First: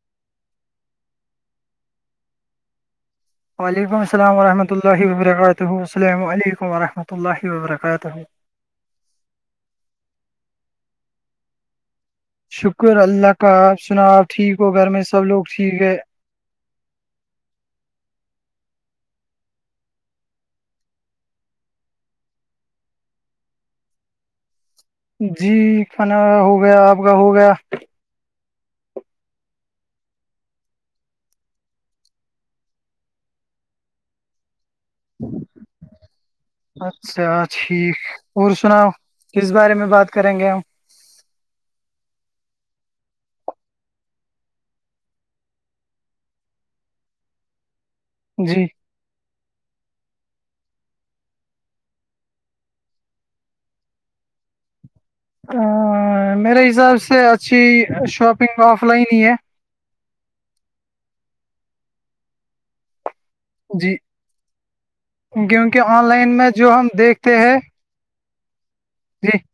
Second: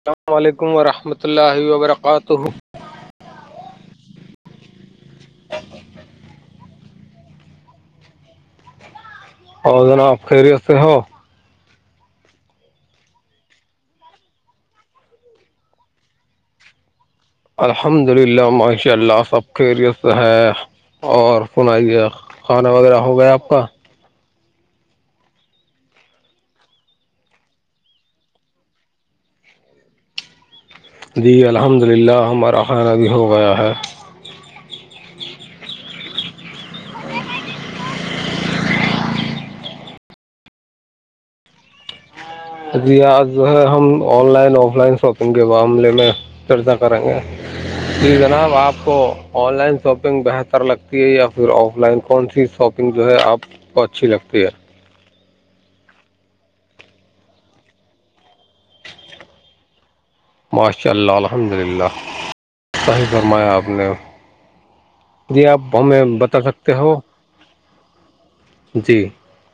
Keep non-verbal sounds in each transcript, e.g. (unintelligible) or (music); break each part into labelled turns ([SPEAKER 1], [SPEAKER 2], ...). [SPEAKER 1] السلام علیکم ورحمۃ اللہ وبرکاتہ
[SPEAKER 2] وعلیکم السلام ورحمۃ اللہ وبرکاتہ السلام علیکم ورحمۃ اللہ وبرکاتہ
[SPEAKER 1] اور جناب خیریت سے ہو
[SPEAKER 2] شکر اللہ کا آپ سنا آپ ٹھیک ہو گھر میں سب لوگ ٹھیک ہے
[SPEAKER 1] الحمد للہ ماشاء اللہ سب خیریت ہے اور سنائیے کھانا وغیرہ ہو گیا آپ کا
[SPEAKER 2] جی کھانا ہو گیا آپ کا ہو گیا
[SPEAKER 1] جی الحمد للہ ہمارا خان ابی ہو گیا ہے (unintelligible)
[SPEAKER 2] ہ (unintelligible) اچھا ٹھیک اور سناؤ کس بارے میں بات کریں گے ہم
[SPEAKER 1] جی آج جو ہے ہم online offline shopping کے معاملے میں چرچا کریں گے جی جناب
[SPEAKER 2] جی
[SPEAKER 1] آپ کو آن لائن شاپنگ بہتر لگتی ہے یا پھر آف لائن کون سی شاپنگ جو ہے آپ تو اچھی لگتی ہے
[SPEAKER 2] میرے حساب سے اچھی شاپنگ آف لائن ہی ہے
[SPEAKER 1] ماشاء اللہ الحمد للہ ہی فرمایا آپ نے
[SPEAKER 2] جی
[SPEAKER 1] جی آپ ہمیں بتا سکتے ہو
[SPEAKER 2] کہ ہے (unintelligible)
[SPEAKER 1] جی
[SPEAKER 2] جی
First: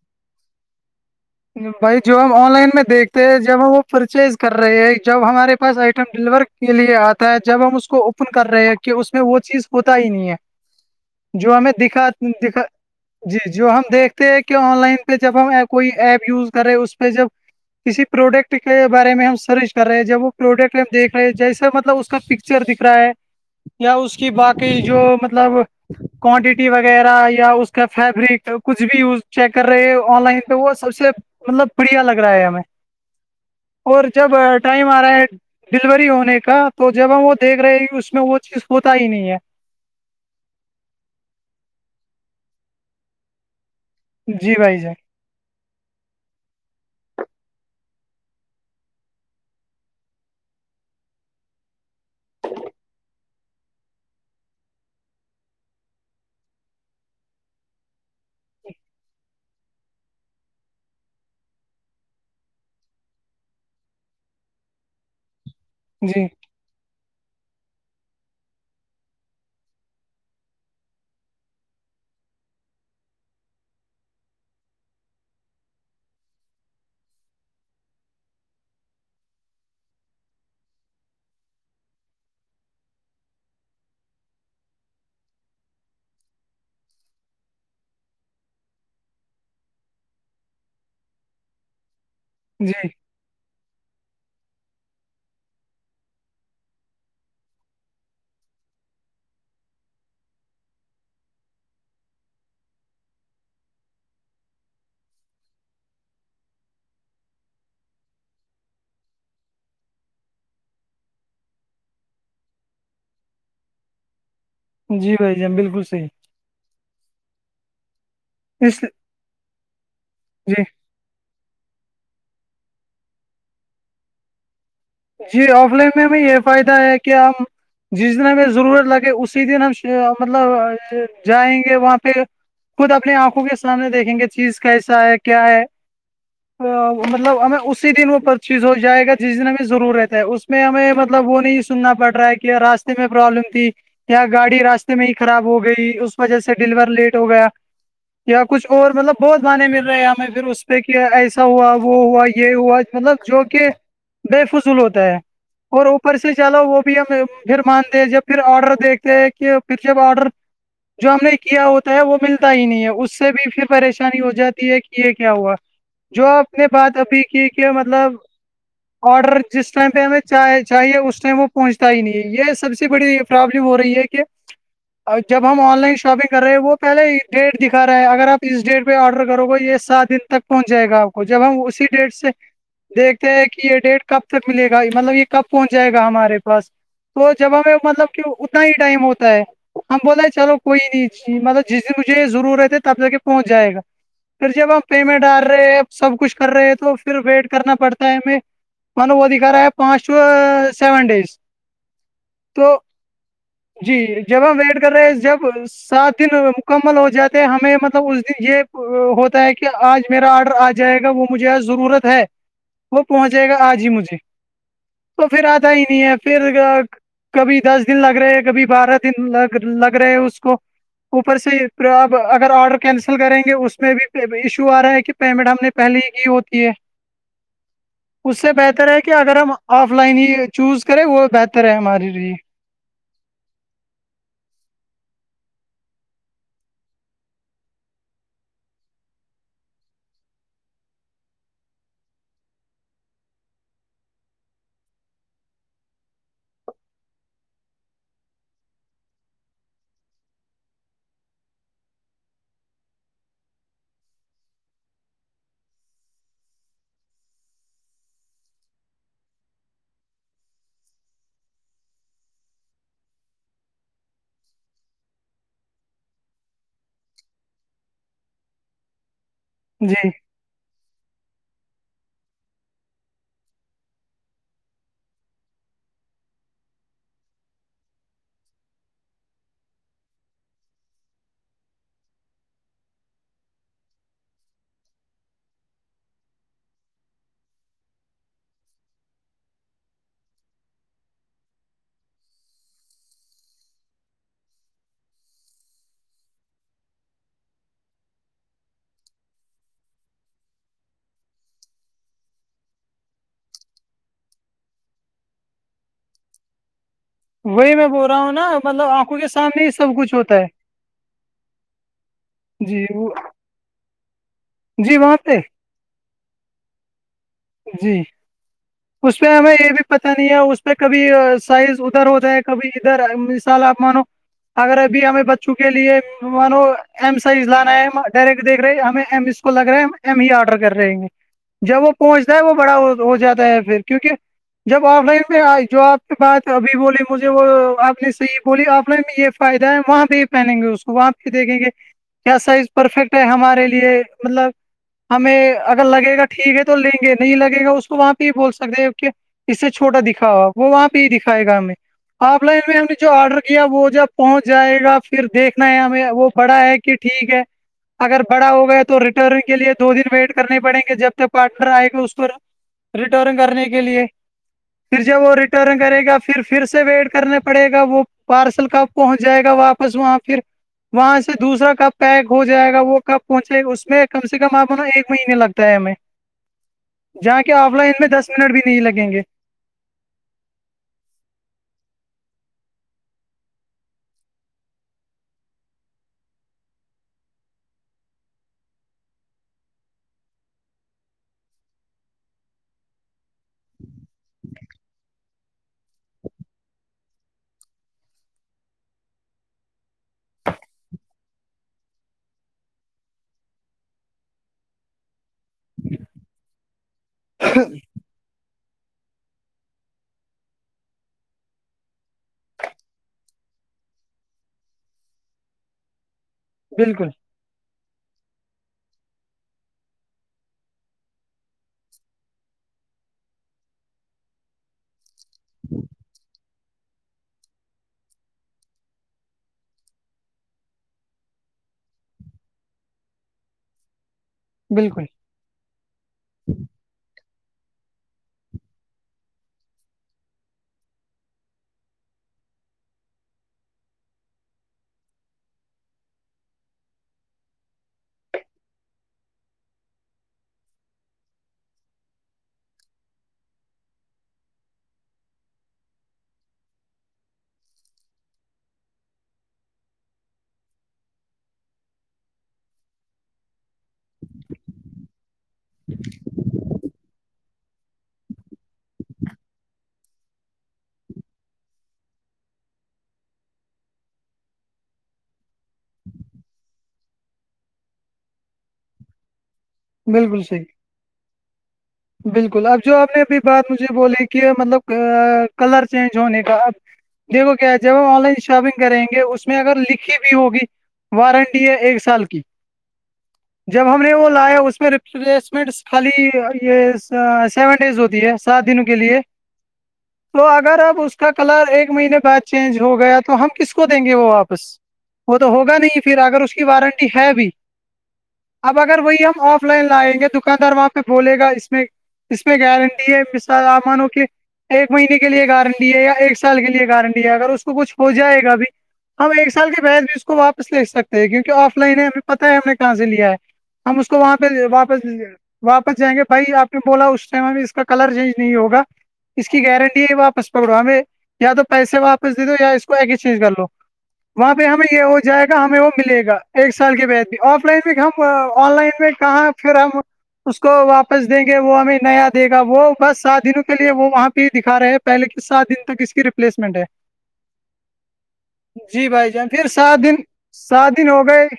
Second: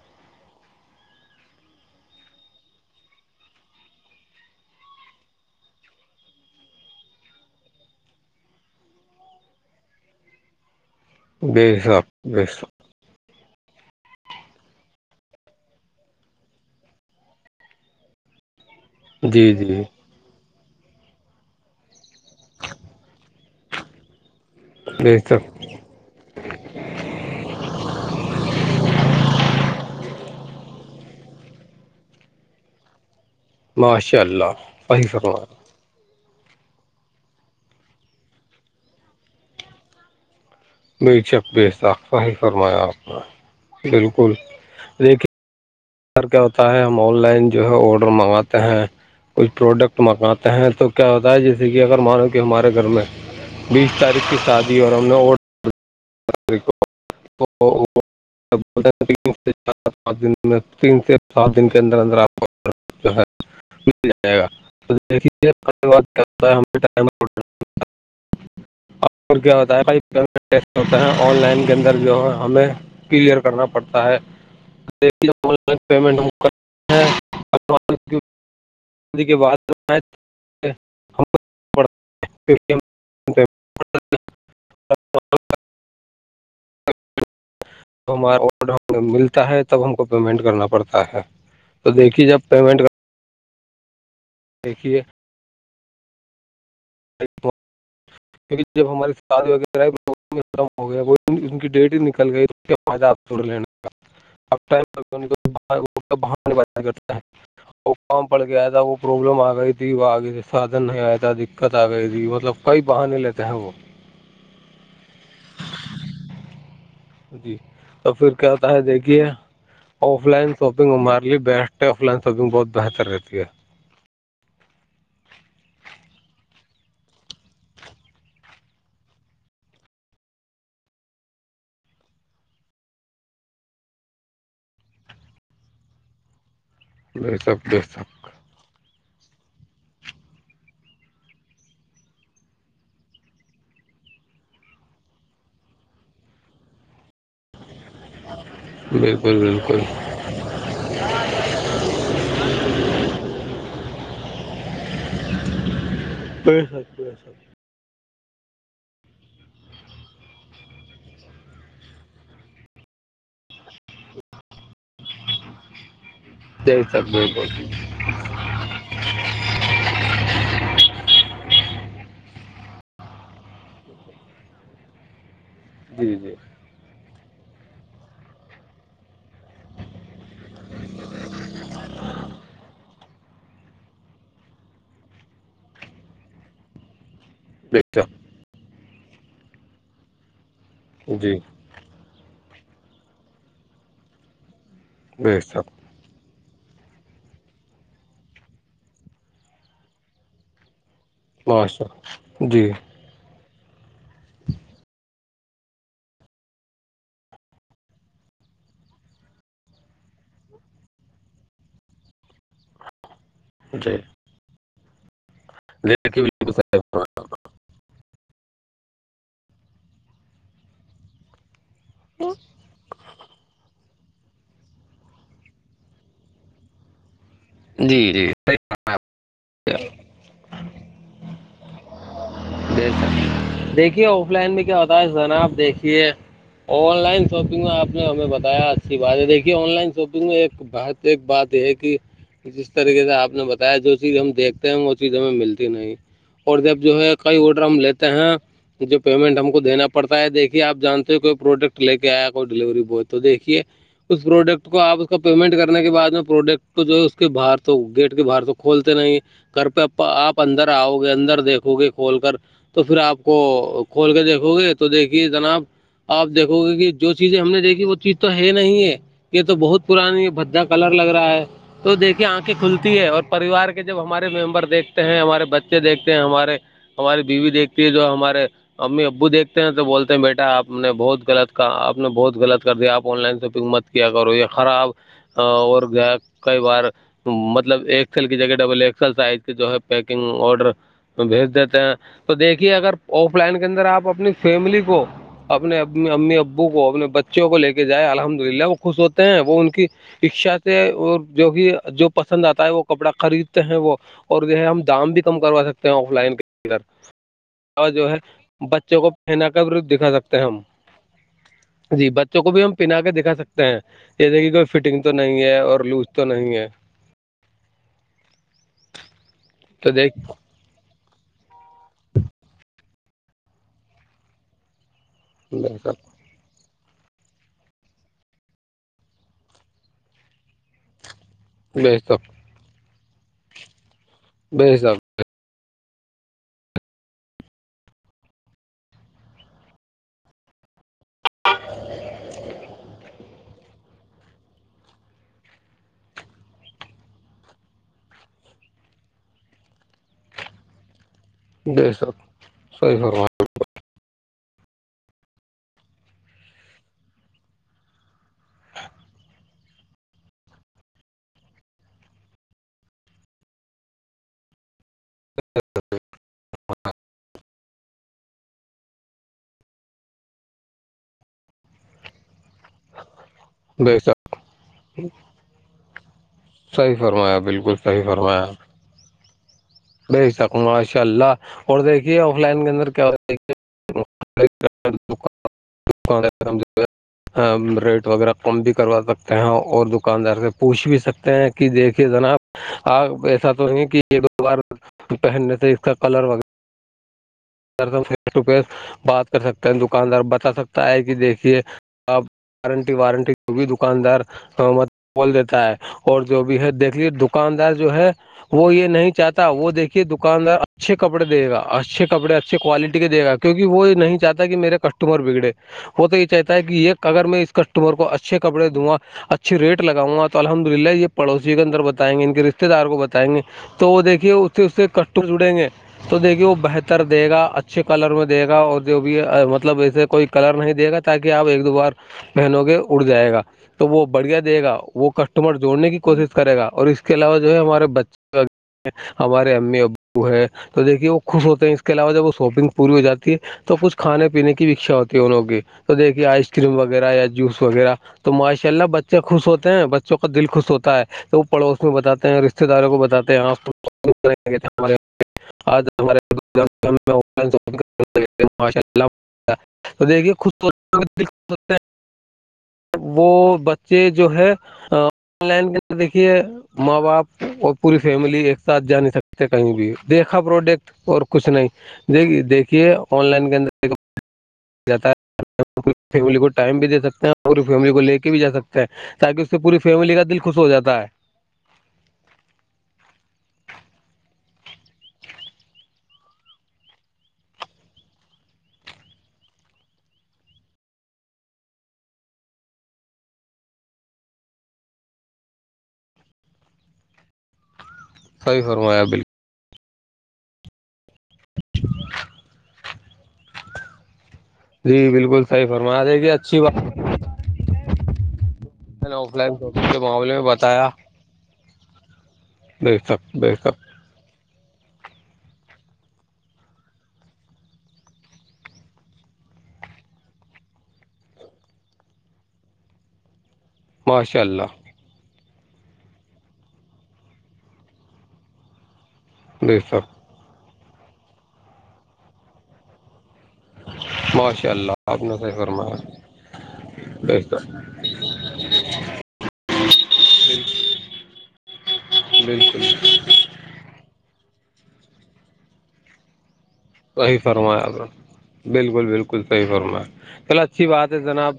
[SPEAKER 2] بھائی جو ہم آن لائن میں دیکھتے ہیں جب ہم وہ پرچیز کر رہے ہیں جب ہمارے پاس آئٹم ڈلیور کے لیے آتا ہے جب ہم اس کو اوپن کر رہے ہیں کہ اس میں وہ چیز ہوتا ہی نہیں ہے جو
[SPEAKER 1] بے
[SPEAKER 2] ہمیں
[SPEAKER 1] حساب
[SPEAKER 2] دکھا
[SPEAKER 1] بے
[SPEAKER 2] دکھا
[SPEAKER 1] حساب
[SPEAKER 2] جی جو ہم دیکھتے ہیں کہ آن لائن پہ جب ہم کوئی ایپ یوز کر رہے اس پہ جب کسی پروڈکٹ کے بارے میں ہم
[SPEAKER 1] جی
[SPEAKER 2] سرچ
[SPEAKER 1] جی
[SPEAKER 2] کر رہے ہیں جب وہ پروڈکٹ دیکھ رہے جیسا مطلب اس کا پک سر دکھ رہا ہے یا اس کی باقی جو
[SPEAKER 1] بے شک
[SPEAKER 2] مطلب کوانٹیٹی وغیرہ یا اس کا فیبرک کچھ بھی یوز چیک کر رہے آن لائن پہ وہ سب سے مطلب پڑیا لگ رہا ہے ہمیں اور
[SPEAKER 1] ماشاء
[SPEAKER 2] جب
[SPEAKER 1] اللہ
[SPEAKER 2] ٹائم آ
[SPEAKER 1] صحیح
[SPEAKER 2] رہا ہے
[SPEAKER 1] فرمایا
[SPEAKER 2] ڈلیوری ہونے کا تو جب ہم وہ دیکھ رہے ہیں اس میں وہ چیز ہوتا ہی نہیں ہے
[SPEAKER 1] بے شک بےسختہ ہی فرمایا آپ نے بالکل
[SPEAKER 2] جی بھائی جان
[SPEAKER 1] دیکیکے سر کیا ہوتا ہے ہم آن لائن جو ہے آڈر منگاتے ہیں کچھ پروڈکٹ منگاتے ہیں تو کیا ہوتا ہے جیسے کہ اگر مانو کہ ہمارے گھر میں بیس تاریخ کی شادی اور ہم نے اوٹ (inaudible) د میں تین سے سات دن کے اندر اندر آپ (inaudible) مل جائے گا دیکے
[SPEAKER 2] جی
[SPEAKER 1] (inaudible) ٹائم کیا ہوتا ہے (inaudible) ہوتا ہے آن لائن کے اندر جو ہے ہمیں کلیئر کرنا پڑتا ہے آن لائن پیمنٹ ہم کران (inaudible) بات (inaudible) ہمارا آڈر ملتا ہے تب ہم کو پیمنٹ کرنا پڑتا ہے تو دیکھیے جب
[SPEAKER 2] جی
[SPEAKER 1] پیمنٹ دیکھیے کیکہ جب ہماری ساد وغیرہ ختم ہو گیا وہ ان کی ڈیٹ ہی نکل گئی اس کے پجپ توھوڑ لیننے کا مرتا وہ کام پڑ گیا تھا وہ پروابلم آ گئی تھی وہ آگے سے سادھن نہیں آیا تھا دقت آ گئی تھی مطلب کئی بہانے لیتے ہیں وہ
[SPEAKER 2] جی بھائی جان بالکل صحیح
[SPEAKER 1] جی تو پھر کہتا
[SPEAKER 2] اس
[SPEAKER 1] ہے دیکھیے آف لائن
[SPEAKER 2] جی
[SPEAKER 1] شاپنگ ہمارا پلی بیسٹ ہے آف لائن شاپنگ بہت بہتر رہتی ہے
[SPEAKER 2] جی آف لائن میں بھی یہ فائدہ ہے کہ ہم جس دن ہمیں ضرورت لگے اسی دن ہم مطلب جائیں گے وہاں پہ خود اپنی آنکھوں کے سامنے دیکھیں گے چیز کیسا ہے کیا ہے
[SPEAKER 1] بے
[SPEAKER 2] مطلب ہمیں
[SPEAKER 1] شک بے
[SPEAKER 2] اسی دن
[SPEAKER 1] شک
[SPEAKER 2] وہ پرچیز ہو جائے گا جس دن اب ضرورت ہے اس میں ہمیں مطلب وہ نہیں سننا پڑ رہا ہے کہ راستے میں پرابلم تھی گاڑی راستے میں ہی خراب ہو گئی اس وجہ سے ڈیلیور لیٹ ہو گیا یا کچھ اور مطلب
[SPEAKER 1] بالکل
[SPEAKER 2] بہت گانے
[SPEAKER 1] بالکل
[SPEAKER 2] مل رہے ہیں ہمیں پھر اس پہ کہ ایسا ہوا وہ ہوا یہ ہوا مطلب جو کہ بے فضول ہوتا ہے اور اوپر سے چالو وہ بھی ہم پھر مان د جب پھر آرڈر دیکتے کہ پھر جب آرڈر جو ہم نے کیا ہوتا ہے وہ ملتا ہی نہیں ہے اس سے بھی پھر پریشانی ہو جاتی ہے کہ یہ کیا ہوا جو آپ نے
[SPEAKER 1] بے شک بے شک بے
[SPEAKER 2] بات
[SPEAKER 1] شک
[SPEAKER 2] ابھی کی
[SPEAKER 1] بالکل
[SPEAKER 2] کہ مطلب آرڈر جس ٹائم پہ ہمیں چاہیے اس ٹائم وہ پہنچتا ہی نہیں ہے یہ سب سے بڑی پرابلم ہو رہی ہے کہ اور جب ہم آن لائن
[SPEAKER 1] جی
[SPEAKER 2] شاپنگ
[SPEAKER 1] جی
[SPEAKER 2] کر رہے ہیں وہ پہلے یہ ڈیٹ دکھا رہا ہے اگر آپ اس ڈیٹ پہ آرڈر کرو گے یہ سات دن تک پہنچ جائے گا آپ اور جب ہم اسی ڈیٹ سے دیکھتے ہیں کہ یہ ڈیٹ کب تک ملے گا مطلب یہ کب پہنچ جائے گا ہمارے پاس تو جب ہمیں
[SPEAKER 1] بے
[SPEAKER 2] مطلب
[SPEAKER 1] شک
[SPEAKER 2] کہ اتنا ہی ٹائم ہوتا ہے ہم بولا چلو کوئی
[SPEAKER 1] جی
[SPEAKER 2] نہیںی مطلب جس مجھے ضرورت ہے تب تک پہنچ جائے گا پھر جب ہم پیمنٹ
[SPEAKER 1] بے
[SPEAKER 2] آر
[SPEAKER 1] شک
[SPEAKER 2] رہے سب کچھ کر رہے ہیں تو پھر ویٹ کرنا پڑتا ہے ہمیں منو وہی کر پانچ سیون ڈیز
[SPEAKER 1] باھا جی
[SPEAKER 2] تو جی جب ہم ویٹ کر رہے ہیں جب سات دن مکمل ہو جاتے ہیں ہمیں مطلب اس دن یہ ہوتا ہے کہ آج میرا آرڈر آج جائے گا وہ مجھے آ ضرورت ہے پہنچے گا آج ہی
[SPEAKER 1] جی
[SPEAKER 2] مجھے تو پھر آتا ہی نہیں ہے
[SPEAKER 1] دیکھیے
[SPEAKER 2] پھر
[SPEAKER 1] بالکل
[SPEAKER 2] کبھی دس دن لگ رہے ہیں کبھی بارہ دن لگ رہے ہیں اس کو اوپر سے پھر آپ اگر آرڈر کینسل کریں گے اس میں بھی ایشو آ رہا ہے کہ پیمنٹ ہم نے پہلے ہی کی ہوتی ہے
[SPEAKER 1] جی
[SPEAKER 2] اس سے
[SPEAKER 1] جی
[SPEAKER 2] بہتر ہے کہ اگر ہم آف لائن ہی چوز کریں وہ بہتر ہے ہمارے لیے
[SPEAKER 1] در دیکھیے آف لائن میں کیا ہوتا ہے زناا آپ دیکھیے آن لائن شاپنگ میں آپ نے ہمیں بتایا اچھی بات ہےیکھیے آن لائن شاپنگ میں ایک بہت ایک بات یہ ہے کہ جس طریقے سے آپ نے بتایا جو چیز ہم دیکھتے ہیں وہ چیز ہمیں ملتی نہیں اور جب جو ہے کئی آڈر ہم لیتے ہیں جو پیمنٹ ہم کو دینا پڑتا ہے دیکھیے آپ جانتے ہو کوئی پروڈکٹ لے کے آیا کوئی ڈیلیوری بوائے تو دیکھیے اس پروڈکٹ کو آپ اس کو پیمنٹ کرنے کے بعد میں پروڈکٹ کو جو کے باہر تو گیٹ کے باہر تو کھولتے نہیں گھر پہ آپ اندر آؤ گے اندر دیکھو گے کھول کر تو پھر آپ کو کھول کے دیکھو گے تو دیکھیے جناب آپ دیکھو گے کہ جو چیزیں ہم نے دیکھی وہ چیز تو ہے نہیں ہے یہ تو بہت
[SPEAKER 2] جی
[SPEAKER 1] پرانی یہ بھدا کلر لگ رہا ہے تو دیکھیے آنکھیں کھلتی ہے اور پریوار کے جب ہمارے ممبر دیکھتے ہیں ہمارے بچے دیکھتے ہیں ہمارے ہماری بیوی دیکھتی ہے جو ہمارے امی ابو دیکھتے ہیں تو بولتے ہیں بیٹا آ نے بہت غلط کہ آپ نے بہت غلط کر دیا آن لائن شاپنگ مت کیا کرو یہ خراب اور کئی بار مطلب ایکسل کی جگہ ڈبل ایکسل سائز کی جو ہے پیکنگ آڈر بھیج دیتے ہیں تو دیکھیے اگر آف لائن کے اندر آپ اپنی فیملی کو اپنے ا امی ابو کو اپنے بچوں کو لے کے جائے الحمد للہ وہ خوش ہوتے ہیں وہ ان کی اکشا سے جو بھی جو پسند آتا ہے وہ کپڑا خریدتے ہیں وہ اور جو ہے ہم دام بھی کم کروا سکتے ہیں آف لائن کا
[SPEAKER 2] وہی میں
[SPEAKER 1] جو
[SPEAKER 2] بول
[SPEAKER 1] ہے
[SPEAKER 2] رہا ہوں نا مطلب
[SPEAKER 1] بچوں کو
[SPEAKER 2] آنکھوں کے
[SPEAKER 1] پہنا
[SPEAKER 2] سامنے ہی
[SPEAKER 1] کر
[SPEAKER 2] سب
[SPEAKER 1] دکھا
[SPEAKER 2] کچھ
[SPEAKER 1] سکتے
[SPEAKER 2] ہوتا
[SPEAKER 1] ہیں ہم
[SPEAKER 2] ہے
[SPEAKER 1] جی بچوں کو بھی ہم
[SPEAKER 2] جی
[SPEAKER 1] پہنا
[SPEAKER 2] وہ
[SPEAKER 1] کے دکھا سکتے ہیں جیسے کہ کوئی
[SPEAKER 2] جی
[SPEAKER 1] فٹنگ تو
[SPEAKER 2] وہاں پہ
[SPEAKER 1] نہیں ہے اور لوز تو نہیں ہے
[SPEAKER 2] جی اس پہ ہمیں یہ بھی
[SPEAKER 1] تو
[SPEAKER 2] پتہ
[SPEAKER 1] دیکھ
[SPEAKER 2] نہیں ہے پہ کبھی سائز ادھر ہوتا ہے کبھی ادھر مثال آپ مانو اگر ابھی ہمیں چک لیے مانو ایم سائز لانا ہے ڈائریکٹ دیکھ رہے ہیں ہمیں ایم اس کو لگ رہا ہے ہم ایم ہی آرڈر کر رہےیں گے جب وہ
[SPEAKER 1] بے شک
[SPEAKER 2] پہنچتا ہے وہ بڑا ہو جاتا ہے پھر کیونکہ
[SPEAKER 1] بے
[SPEAKER 2] جب
[SPEAKER 1] شک
[SPEAKER 2] آف لائن میں آئی جو آپ بات ابھی بولی مجھے وہ آپ نے صحیح بولی آپ نے یہ فائدہ ہے وہاں پہ ہی پہنیں گے اس کو وہاں پہ دیکھیں گے کیا سائز پرفیکٹ ہے ہمارے لیے مطلب ہمیں اگر لگے گا ٹھیک ہے تو تو لیں گے نہیں لگے گا اس کو وہاں پہ ہی بول سکتے کہ اس سے چھوٹا دکھاؤ آپ وہ وہاں پہ ہی دکھائے گا ہمیں
[SPEAKER 1] بے شک
[SPEAKER 2] آف لائن میں ہم نے
[SPEAKER 1] صحیح
[SPEAKER 2] جو آرڈر
[SPEAKER 1] فرمایا
[SPEAKER 2] کیا وہ جب پہنچ جائے گا پھر دیکھنا ہے ہمیں وہ بڑا ہے کہ ٹھیک ہے اگر بڑا ہو گا ہے تو ریٹرن کے لیے دو دن ویٹ کرنے پڑیں گے جب تک پارٹنر آئے گا اس کو ریٹرن کرنے کے لیے پھر جب وہ ریٹرن کرے گا پھر پھر سے ویٹ کرنے پ پڑے گا وہ پارسل کا پہنچ جائے گا واپس وہاں پھر وہاں سے دوسرا کب پیک ہو جائے گا وہ کب پہنچے اس
[SPEAKER 1] بے
[SPEAKER 2] میں
[SPEAKER 1] شک
[SPEAKER 2] کم سے کم آپ نا ایک مہینے لگتا ہے ہمیں
[SPEAKER 1] صحیح
[SPEAKER 2] جا
[SPEAKER 1] فرمایا
[SPEAKER 2] کے آف
[SPEAKER 1] بالکل
[SPEAKER 2] لائن
[SPEAKER 1] صحیح
[SPEAKER 2] میں دس منٹ بھی نہیں لگیں گے
[SPEAKER 1] بھیج سکوں گا ماشاء اللہ اور دیکھیے آف لائن کے اندر کیایکے ال ک پ آ ریٹ وغیرہ کم بھی کروا سکتے ہیں اور دکاندار سے پوچھ بھی سکتے ہیں کہ دیکھیے جناب آپ ایسا تو ہے کہ ایک دو بار پہننے سے اس کا کلر وغیرہ ر فیس ٹو فیس بات کر سکتے ہیں دکاندار بتا سکتا ہے کہ دیکھیے آپ وارنٹی وارنٹی کو بھی دکاندار م بول دیتا ہے اور جو بھی ہے دیکھ لیے دکاندار جو ہے وہ یہ نہیں چاہتا وہ دیکھیے دکاندار اچھے کپڑے دے گا اچھے کپڑے ا اچے کوالٹی کے دے گا کیونکہ وہ نہیں چاہتا کہ میرے کسٹمر بگڑے وہ تو یہ چاہتا ہے کہ یہ
[SPEAKER 2] بالکل
[SPEAKER 1] اگر میں اس کسٹمر کو اچھے کپڑے دھواں اچھے ری لگؤں گا تو الحمد للہ یہ پڑوسی کے اندر بتائ گے ان کے رشتے دار کو بتیں گے تو وہ دیکھیے اس سے اس سے کٹو جڑیں گے تو دیکھیے وہ بہتر دے گا اچھے کلر میں دے گا اور جو بھی مطلب ایسے کوئی کلر نہیں دے گا تاکہ آپ ایک دو بار بہنوں کے اڑ جائے گا تو وہ بڑھیا دے گا
[SPEAKER 2] بالکل
[SPEAKER 1] وہ کٹ تمہار جوڑنے کی کوشش کرے گا اور اس کے علاوہ جو ہے ہمارے بچے ہمارے امی ابو ہے تو دیکھیے وہ خوش ہوتے ہیں اس کے علاوہ جب وہ شاپنگ پوری ہو جاتی ہے تو کچھ کھانے پینے کی بھیچھا ہوتی ہے ان لوگ کی تو دیکھیے آئس کریم وغیرہ یا جوس وغیرہ تو ماشاء اللہ بچے خوش ہوتے ہیں بچوں کا دل خوش ہوتا ہے تو وہ پڑوس میں بتاتے ہیں رشتے داروں کو بتاتے ہیں ہم آج ہمے ماشا اللہ تو دیکھیے خص وہ بچے جو ہے آ لائن کے اندر دیکھیے ماں باپ پوری فیملی ایک ساتھ جا نہیں سکتے کہیں بھی دیکھا پروڈکٹ اور کچھ نہیں دیک دیکھیے آن لائن کے اندر جاتا ہے فیملی کو ٹائم بھی دے سکتے ہیں پوری فیملی کو لے کے بھی جا سکتے ہیں کے تو پوری فیملی کا دل
[SPEAKER 2] بالکل
[SPEAKER 1] خوش
[SPEAKER 2] صحیح
[SPEAKER 1] ہو جاتا ہے
[SPEAKER 2] بالکل اب جو آپ نے ابھی بات مجھے بولی کہ مطلب کلر چینج ہونے کا اب دیکھو کیا جب ہم آن لائن شاپنگ کریں گے اس میں اگر لکھی بھی ہوگی وارنٹی ہے ایک سال کی جب ہم نے وہ لایا اس اس ریفلیشمنٹ خالی یہ سیون ڈیز ہوتی ہے
[SPEAKER 1] صحیح
[SPEAKER 2] سات دنوں کے
[SPEAKER 1] فرمایا
[SPEAKER 2] لیے
[SPEAKER 1] بالکل
[SPEAKER 2] تو اگر آپ اس کا کلر ایک مہینے بعد چینج ہو گیا تو ہم کس کو دیں گے وہ آپ بس
[SPEAKER 1] جی
[SPEAKER 2] وہ
[SPEAKER 1] بالکل
[SPEAKER 2] تو
[SPEAKER 1] صحیح
[SPEAKER 2] ہوگا نہیں
[SPEAKER 1] فرمایا
[SPEAKER 2] پھر
[SPEAKER 1] دیکھیے
[SPEAKER 2] اگر اس
[SPEAKER 1] اچھی
[SPEAKER 2] کی
[SPEAKER 1] بات
[SPEAKER 2] وارنٹی ہے بھی اب اگر وہی ہم آف لائن
[SPEAKER 1] شاپنگ کے
[SPEAKER 2] لائیں گے
[SPEAKER 1] معاملے میں
[SPEAKER 2] دکاندار
[SPEAKER 1] بتایا
[SPEAKER 2] وہاں پہ کھولے گا اس میں اس میں
[SPEAKER 1] بے
[SPEAKER 2] گارنٹی ہے
[SPEAKER 1] شک بے
[SPEAKER 2] مثال
[SPEAKER 1] شک
[SPEAKER 2] امانوں کے ایک مہینے کے لیے گارنٹی ہے یا ایک سال کے لیے گارنٹی ہے اگر اس کو کچھ ہو جائے گا بھی ہم ایک سال کے بعد بھی اس کو واپس لے سکتے ہیں کیونکہ آف لائن ہے ہمیں پتا ہے ہم نے کہاں سے لیا ہے ہم اس کو وہاں
[SPEAKER 1] ماشاء
[SPEAKER 2] پہ
[SPEAKER 1] اللہ
[SPEAKER 2] واپس جائیں گے بھائی آپ نے بولا اس ٹائم ا اس کا کلر چینج نہیں ہوگا اس کی
[SPEAKER 1] بہتر
[SPEAKER 2] گارنٹی ہے واپس پکڑو ہمیں یا تو پیسے واپس دے دو یا اس کو ایکسچینج کر لو (inaudible) وہاں پہ
[SPEAKER 1] ماشاء
[SPEAKER 2] ہمیں
[SPEAKER 1] اللہ
[SPEAKER 2] یہ ہو
[SPEAKER 1] آپ نے
[SPEAKER 2] جائے
[SPEAKER 1] صحیح
[SPEAKER 2] گا ہمیں وہ
[SPEAKER 1] فرمایا
[SPEAKER 2] ملے گا ایک سال کے بعد بھی
[SPEAKER 1] بہتر
[SPEAKER 2] آف لائن میں ہم آن لائن میں ہاں پھر ہم اس کو واپس دیں گے وہ ہمیں نیا دے گا
[SPEAKER 1] بالکل
[SPEAKER 2] وہ بس سارے دنوں کے لیے وہاں پہ ہی دکھاے ہیں پہل کس سات دن تک اس کی ریپلیسمنٹ ہے
[SPEAKER 1] صحیح فرمایا ا بالکل
[SPEAKER 2] جی بھائی
[SPEAKER 1] بالکل
[SPEAKER 2] جان پھر
[SPEAKER 1] صحیح
[SPEAKER 2] سات
[SPEAKER 1] فرمایا
[SPEAKER 2] دن
[SPEAKER 1] چلو اچھی
[SPEAKER 2] سات دن
[SPEAKER 1] بات ہے
[SPEAKER 2] ہو گئے
[SPEAKER 1] جناب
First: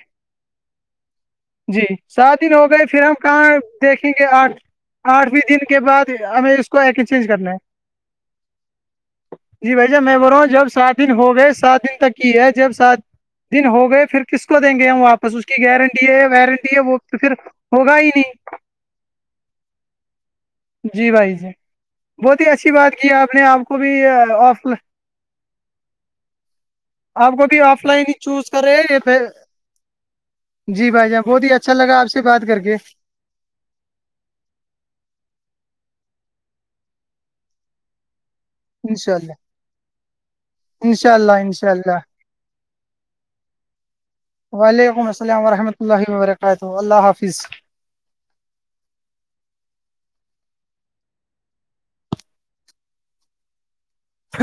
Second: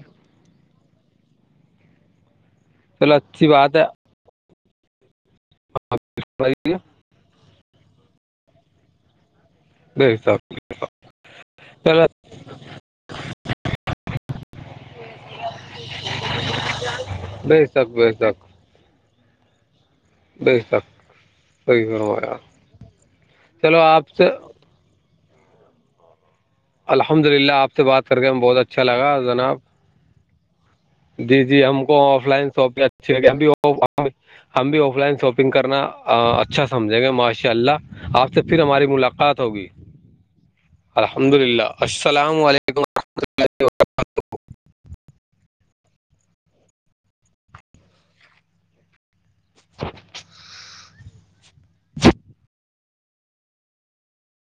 [SPEAKER 2] جی سات دن ہو گئے پھر ہم
[SPEAKER 1] چلو اچھی
[SPEAKER 2] کہاں
[SPEAKER 1] بات
[SPEAKER 2] دیکھیں گے آٹھ آٹھویں دن کے بعد ہمیں اس
[SPEAKER 1] ہے
[SPEAKER 2] کو ایکسچینج کرنا ہے جی بھ جا
[SPEAKER 1] بے
[SPEAKER 2] میں بول رہا ہوں
[SPEAKER 1] شک
[SPEAKER 2] جب سات دن ہو گئے سات دن
[SPEAKER 1] چلو
[SPEAKER 2] تک ہی ہے جب سات دن ہو گئے پھر کس کو دیں گے ہم واپس اس کی گارنٹی ہے وارنٹی ہے وہ تو پھر
[SPEAKER 1] بے شک
[SPEAKER 2] ہوگا ہی
[SPEAKER 1] بے
[SPEAKER 2] نہیں
[SPEAKER 1] شک بے شک
[SPEAKER 2] جی بھائی جی
[SPEAKER 1] صحیح فرمایا
[SPEAKER 2] بہت ہی اچھی بات کی آپ نے آپ کو
[SPEAKER 1] چلو
[SPEAKER 2] بھی
[SPEAKER 1] سے
[SPEAKER 2] آف
[SPEAKER 1] الحمد
[SPEAKER 2] کو
[SPEAKER 1] للہ
[SPEAKER 2] بھی
[SPEAKER 1] آپ سے
[SPEAKER 2] آف لائن
[SPEAKER 1] بات
[SPEAKER 2] ہی
[SPEAKER 1] کر کے ہم
[SPEAKER 2] چوز
[SPEAKER 1] بہت
[SPEAKER 2] کرے
[SPEAKER 1] اچھا لگا جناب
[SPEAKER 2] جی بھائی جان
[SPEAKER 1] جی
[SPEAKER 2] بہت ہی
[SPEAKER 1] جی
[SPEAKER 2] اچھا
[SPEAKER 1] ہم کو
[SPEAKER 2] لگا آپ سے
[SPEAKER 1] آف
[SPEAKER 2] بات
[SPEAKER 1] لائن
[SPEAKER 2] کر کے
[SPEAKER 1] شاپ ھ ہم بھی ہم بھی آف لائن شاپنگ کرنا اچھا سمجھیں گے ماشاء اللہ آپ سے پھر ہماری
[SPEAKER 2] انشاء
[SPEAKER 1] ملاقات
[SPEAKER 2] اللہ
[SPEAKER 1] ہوگی
[SPEAKER 2] انشاء
[SPEAKER 1] الحمد
[SPEAKER 2] اللہ
[SPEAKER 1] للہ
[SPEAKER 2] انشاء اللہ
[SPEAKER 1] السلام علیکم ا
[SPEAKER 2] وعلیکم السلام ورحمۃ اللہ وبرکاتہ اللہ حافظ
[SPEAKER 1] (inaudible)
[SPEAKER 2] ہ